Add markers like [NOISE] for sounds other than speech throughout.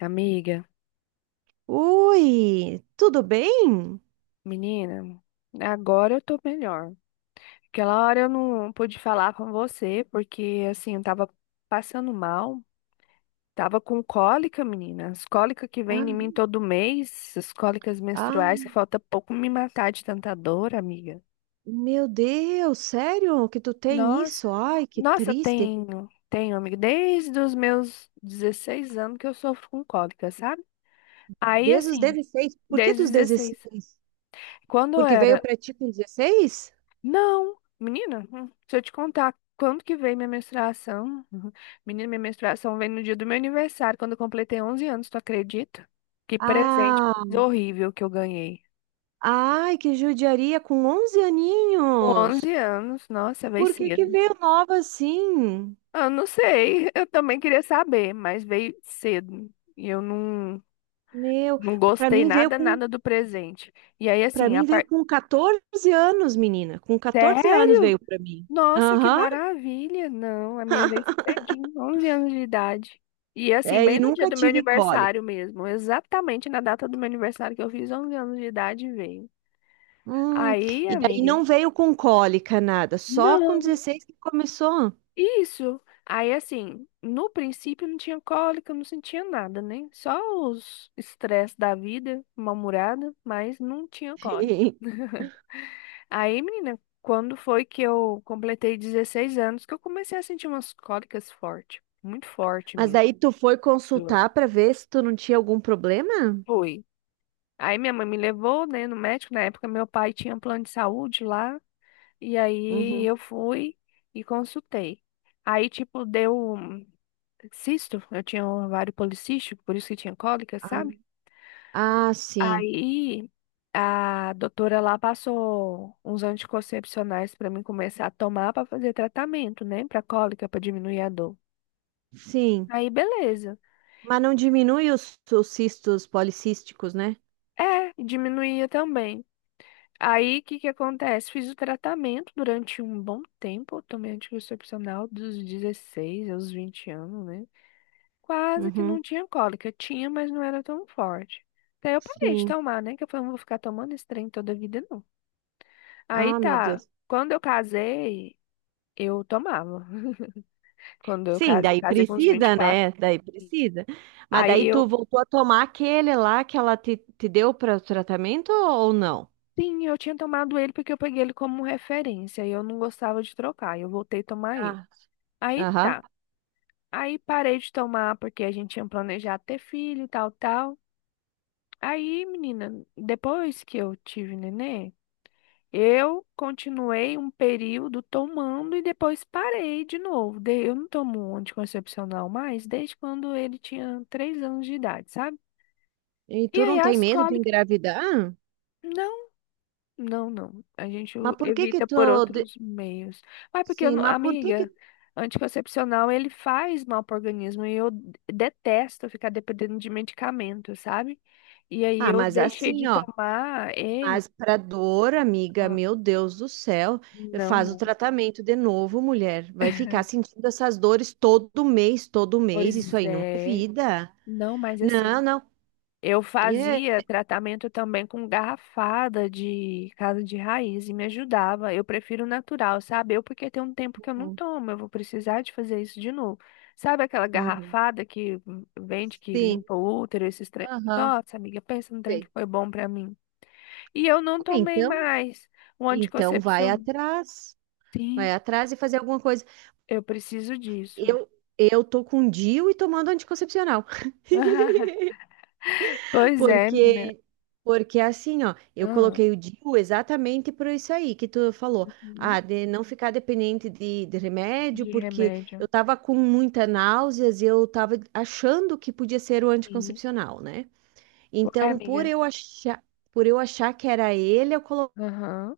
Amiga, Oi, tudo bem? menina, agora eu tô melhor. Aquela hora eu não pude falar com você, porque assim, eu tava passando mal, tava com cólica, menina. As cólicas que Ah, vem em mim todo mês, as cólicas Ah, menstruais, que falta pouco me matar de tanta dor, amiga. meu Deus, sério que tu tem Nossa, isso? Ai, que nossa, triste. tenho, tenho, amiga, desde os meus 16 anos que eu sofro com cólica, sabe? Aí, Desde os assim, 16? Por que desde os dos 16. 16? Quando eu Porque veio era. pra ti com 16? Não, menina, se eu te contar quando que veio minha menstruação, uhum. Menina, minha menstruação veio no dia do meu aniversário, quando eu completei 11 anos, tu acredita? Que presente Ah, horrível que eu ganhei. ai, que judiaria com 11 Com aninhos. 11 anos, nossa, veio Por que que cedo. veio nova assim? Eu não sei, eu também queria saber, mas veio cedo. E eu não, Meu, não pra gostei mim veio nada, com, nada do presente. E aí, para assim, a mim veio parte. com 14 anos, menina. Com 14 anos Sério? veio pra mim. Nossa, que Aham. maravilha! Não, a minha vez [LAUGHS] cedinho, 11 anos de idade. E assim, É, e bem no dia nunca do meu tive cólica. aniversário mesmo, exatamente na data do meu aniversário que eu fiz 11 anos de idade veio. Hum, Aí, e daí amiga, não veio com cólica, nada, só com não, 16 que começou. isso. Aí assim, no princípio não tinha cólica, não sentia nada, né? Só os estresse da vida, uma murada, mas não tinha cólica. [LAUGHS] [LAUGHS] Aí, menina, quando foi que eu completei 16 anos que eu comecei a sentir umas cólicas fortes, muito forte Mas mesmo. daí tu foi Dor. consultar para ver se tu não tinha algum problema? Foi. Aí minha mãe me levou, né, no médico. Na época meu pai tinha um plano de saúde lá, e aí Uhum. eu fui e consultei. Aí, tipo, deu um cisto, eu tinha um ovário policístico, por isso que tinha cólica, Ah, sabe? ah, sim, Aí a doutora lá passou uns anticoncepcionais pra mim começar a tomar pra fazer tratamento, né? Pra cólica, pra diminuir a dor. sim. Aí beleza. Mas não diminui os cistos policísticos, né? É, diminuía também. Aí o que que acontece? Fiz o tratamento durante um bom tempo, eu tomei anticoncepcional dos 16 aos 20 anos, né? Quase que Uhum. não tinha cólica, tinha, mas não era tão forte. Daí eu parei de Sim. tomar, né? Que eu falei, não vou ficar tomando esse trem toda a vida, não. Aí Ah, meu tá. Deus. Quando eu casei, Eu tomava. Quando eu Sim, casei, daí casei com uns vinte e precisa, quatro, né? Daí precisa. Mas Aí daí eu, tu voltou a tomar aquele lá que ela te deu para o tratamento ou não? sim, eu tinha tomado ele porque eu peguei ele como referência e eu não gostava de trocar. E eu voltei a tomar ele. Ah, Aí aham. tá. Aí parei de tomar porque a gente tinha planejado ter filho, tal, tal. Aí, menina, depois que eu tive nenê, eu continuei um período tomando e depois parei de novo. Eu não tomo anticoncepcional mais desde quando ele tinha 3 anos de idade, sabe? E E tu aí não tem as medo de cólicas. engravidar? Não. Não, não. A gente Mas por que que evita tu... por outros meios. Mas porque, eu Sim, não- mas por que que... amiga, anticoncepcional ele faz mal para o organismo e eu detesto ficar dependendo de medicamento, sabe? E aí Ah, eu mas deixei assim, de ó. tomar ele. Mas pra dor, amiga, Ah. meu Deus do céu, Não, faz o não. tratamento de novo, mulher. Vai ficar sentindo essas dores todo mês, todo mês. Isso Pois aí não é é. vida. Não, mas assim. Não, não. Eu É. fazia tratamento também com garrafada de casa de raiz e me ajudava. Eu prefiro natural, sabe? Eu porque tem um tempo que eu não Uhum. tomo, eu vou precisar de fazer isso de novo. Sabe aquela Uhum. garrafada que vende, que Sim. limpa o útero, esses trem? Aham. Nossa, amiga, pensa num trem que Sei. foi bom pra mim. E eu não Ah, tomei então, mais o então vai anticoncepcional. atrás. Sim, Vai atrás e fazer alguma coisa. eu preciso disso. Eu, eu tô com DIU e tomando anticoncepcional. [LAUGHS] [LAUGHS] Pois é, menina. Porque, porque é assim, ó, eu Ah, coloquei o DIU exatamente por isso aí que tu falou. uhum, Ah, de não ficar dependente de remédio, de porque remédio. eu tava com muita náuseas e eu tava achando que podia ser o Sim. anticoncepcional, né? Ué, Então, amiga. Por eu achar que era ele, eu coloquei. Aham.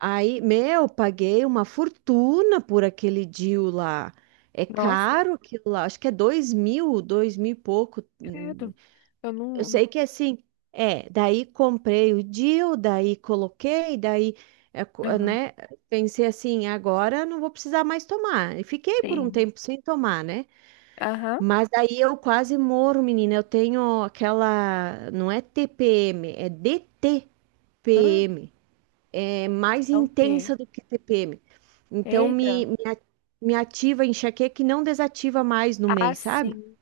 Aí, meu, paguei uma fortuna por aquele DIU lá. É Nossa, caro aquilo lá, acho que é dois mil, dois mil e pouco. hum, credo. Eu eu não. sei que assim, é, daí comprei o deal, daí coloquei, daí, Aham, né, pensei assim, agora não vou precisar mais tomar. E fiquei por um tem. tempo sem tomar, né? Aham. Mas daí eu quase morro, menina. Eu tenho aquela, não é TPM, é DTPM. Hã? É mais É o quê? intensa do que TPM. Então Eita. Me ativa a enxaqueca que não desativa mais no Ah, mês, sabe? sim.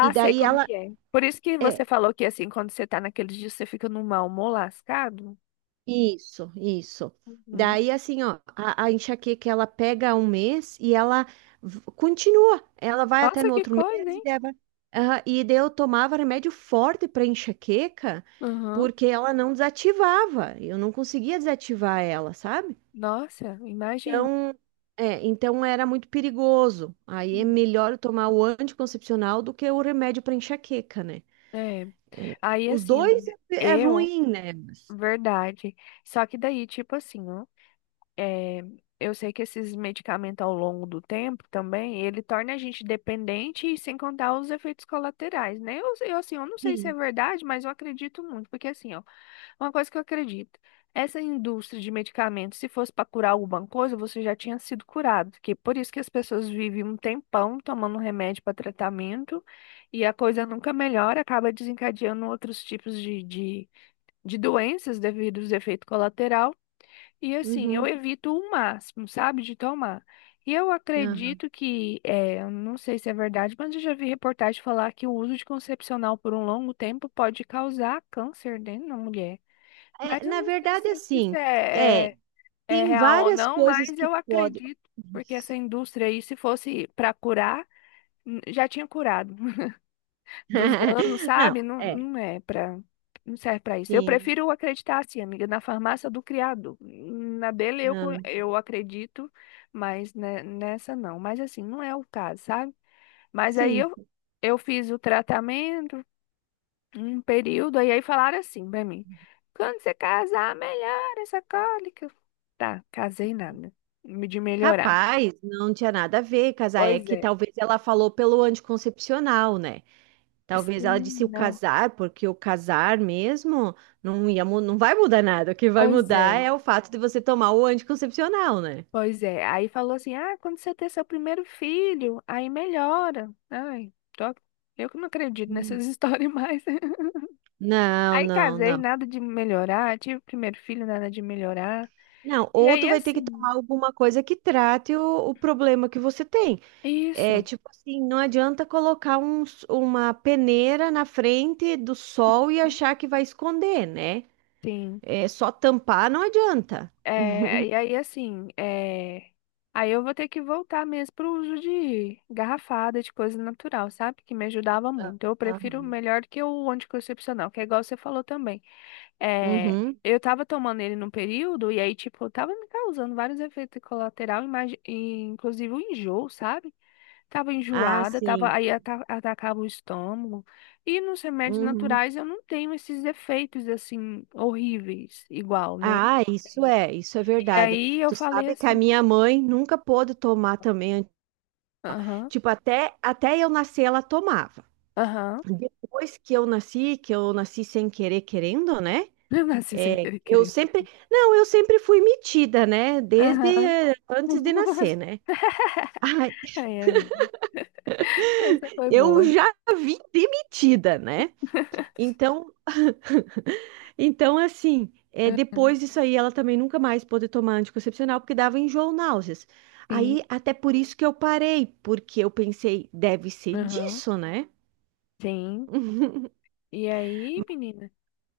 E sei daí como ela. que é. Por isso que É, você falou que assim, quando você tá naqueles dias, você fica num mau humor lascado. isso, isso. Uhum. Daí, assim, ó, a enxaqueca ela pega um mês e ela continua. Ela vai até Nossa, no que outro mês coisa, e hein? leva. Aham, e daí eu tomava remédio forte para enxaqueca Uhum. porque ela não desativava. Eu não conseguia desativar ela, sabe? Nossa, imagino. Então, então era muito perigoso. Aí é Uhum. melhor eu tomar o anticoncepcional do que o remédio para enxaqueca, né? É. Aí Os assim, dois amiga, é eu, ruim, né? Verdade. Só que daí, tipo assim, ó. É, eu sei que esses medicamentos ao longo do tempo também, ele torna a gente dependente e sem contar os efeitos colaterais, né? Eu, assim, eu não sei se é Sim. verdade, mas eu acredito muito, porque assim, ó, uma coisa que eu acredito, essa indústria de medicamentos, se fosse para curar alguma coisa, você já tinha sido curado, que por isso que as pessoas vivem um tempão tomando remédio para tratamento e a coisa nunca melhora, acaba desencadeando outros tipos de doenças devido aos efeitos colaterais. E assim, eu Uhum. evito o máximo, sabe, de tomar. E eu Ah. acredito que, eu não sei se é verdade, mas eu já vi reportagem falar que o uso de concepcional por um longo tempo pode causar câncer dentro da mulher. Mas É, eu na não sei verdade, se isso assim, é, é tem real ou várias não, coisas mas que eu podem. acredito, porque essa Isso. indústria aí, se fosse para curar, já tinha curado dos anos, [LAUGHS] Não, sabe? Não, é, não é para, não serve para isso. Eu sim, prefiro acreditar assim, amiga, na farmácia do criado. Na dele eu, ah, eu acredito, mas nessa não. Mas assim, não é o caso, sabe? Mas aí sim, eu fiz o tratamento, um período, e aí falaram assim pra mim: quando você casar, melhora essa cólica. Tá, casei nada, de melhorar. capaz, não tinha nada a ver, casar é Pois que é. talvez ela falou pelo anticoncepcional, né? Talvez ela Sim, disse o não. casar, porque o casar mesmo não ia, não vai mudar nada. O que vai Pois mudar é. é o fato de você tomar o anticoncepcional, né? Pois é, aí falou assim, ah, quando você ter seu primeiro filho, aí melhora. Ai, eu que não acredito Hum. nessas [LAUGHS] histórias mais. Não, Aí não, casei, não. nada de melhorar, tive primeiro filho, nada de melhorar. Não, E ou aí tu vai ter que assim, tomar alguma coisa que trate o problema que você tem. É isso, tipo assim, não adianta colocar uma peneira na frente do sol e achar que vai esconder, né? sim. É só tampar, não adianta. É, e [LAUGHS] aí assim, aí eu vou ter que voltar mesmo pro uso de garrafada, de coisa natural, sabe? Que me ajudava muito. Eu prefiro Aham. melhor do que o anticoncepcional, que é igual você falou também. É, Uhum. eu tava tomando ele num período e aí, tipo, tava me causando vários efeitos colaterais, inclusive o enjoo, sabe? Tava Ah, enjoada, tava, sim. aí atacava o estômago. E nos remédios Uhum. naturais eu não tenho esses efeitos, assim, horríveis, igual, né? Ah, isso Sim. é, isso é E verdade. aí eu Tu falei sabe que a assim, minha mãe nunca pôde tomar também. aham, Tipo, até eu nascer, ela tomava. aham, Depois que eu nasci sem querer, querendo, né? [LAUGHS] eu nasci sem É, querer, querer. Não, eu sempre fui metida, né? Desde Aham. Antes de nascer, [LAUGHS] né? [LAUGHS] Ai, Ai, amiga, essa foi eu boa. já vim demitida, né? [LAUGHS] Então, então assim, Aham. depois disso aí, ela também nunca mais pôde tomar anticoncepcional porque dava enjoo, náuseas. Aí, Sim, até por isso que eu parei, porque eu pensei, deve ser aham, disso, né? sim. E aí, menina,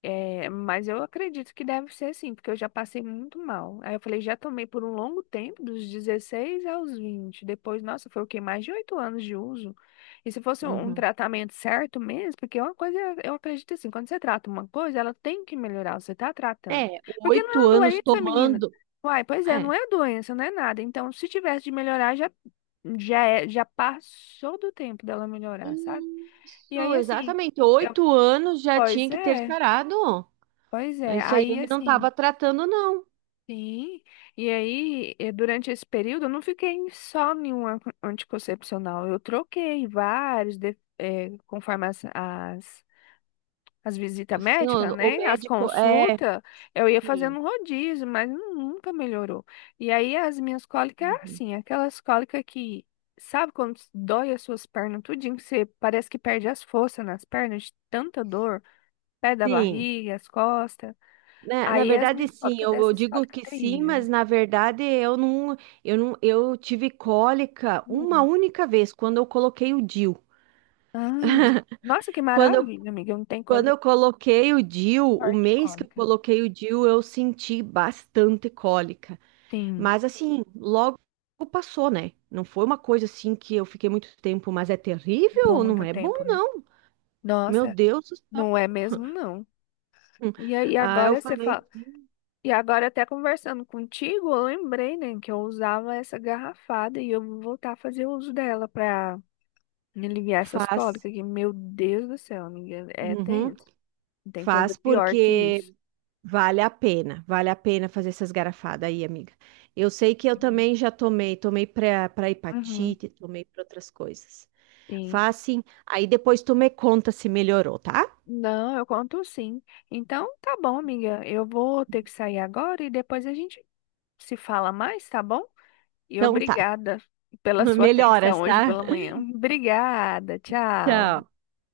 mas eu acredito que deve ser assim, porque eu já passei muito mal. Aí eu falei, já tomei por um longo tempo, dos 16 aos 20. Depois, nossa, foi o quê? Mais de 8 anos de uso. E se fosse um Uhum. tratamento certo mesmo, porque é uma coisa, eu acredito assim, quando você trata uma coisa, ela tem que melhorar, você tá É, tratando. Porque não é oito uma anos doença, menina. tomando. Uai, pois é, É. não é doença, não é nada. Então, se tivesse de melhorar, já passou do tempo dela melhorar, sabe? E Isso, aí, assim. exatamente. 8 anos já Pois tinha que ter é, sarado. pois é. Isso aí Aí ele não assim, estava tratando, não. sim. E aí, durante esse período, eu não fiquei só em um anticoncepcional. Eu troquei vários, conforme as visitas Assim, médicas, o né? As médico é. consultas, eu ia Sim. fazendo um rodízio, mas nunca melhorou. E aí, as minhas cólicas, era Uhum. assim, aquelas cólicas que, sabe quando dói as suas pernas tudinho, que você parece que perde as forças nas pernas de tanta dor, pé da Sim. barriga, as costas. Na, A na Yasmin verdade, sim, Histórica eu dessa digo Histórica que sim, Terrível. mas na verdade eu não, eu não, eu tive cólica uma Hum. única vez quando eu coloquei o DIU. Ah. Nossa, que Quando eu, maravilha, amiga. Não tem quando coisa eu coloquei o DIU, o pior que mês que eu cômica. coloquei o DIU, eu senti bastante cólica. Sim, Mas assim, logo passou, né? Não foi uma coisa assim que eu fiquei muito tempo, mas é durou terrível, não muito é bom, tempo, né? não. Meu Nossa, Deus do céu. não é mesmo, não. Hum. E aí Ah, eu agora você fala. falei sim. E agora até conversando contigo, eu lembrei, né, que eu usava essa garrafada e eu vou voltar a fazer uso dela pra me aliviar essas Faz. cólicas, que, meu Deus do céu, amiga, é Uhum. tenso. Não tem coisa Faz pior que porque isso. Vale a pena fazer essas garrafadas aí, amiga. Eu sei que eu também já tomei para Uhum, hepatite, tomei para outras coisas. sim. Faz sim. Aí depois tu me conta se melhorou, tá? Não, eu conto sim. Então, tá bom, amiga. Eu vou ter que sair agora e depois a gente se fala mais, tá bom? E Então tá. obrigada [LAUGHS] pela sua atenção Melhoras, hoje tá? pela manhã. Obrigada, tchau. Tchau.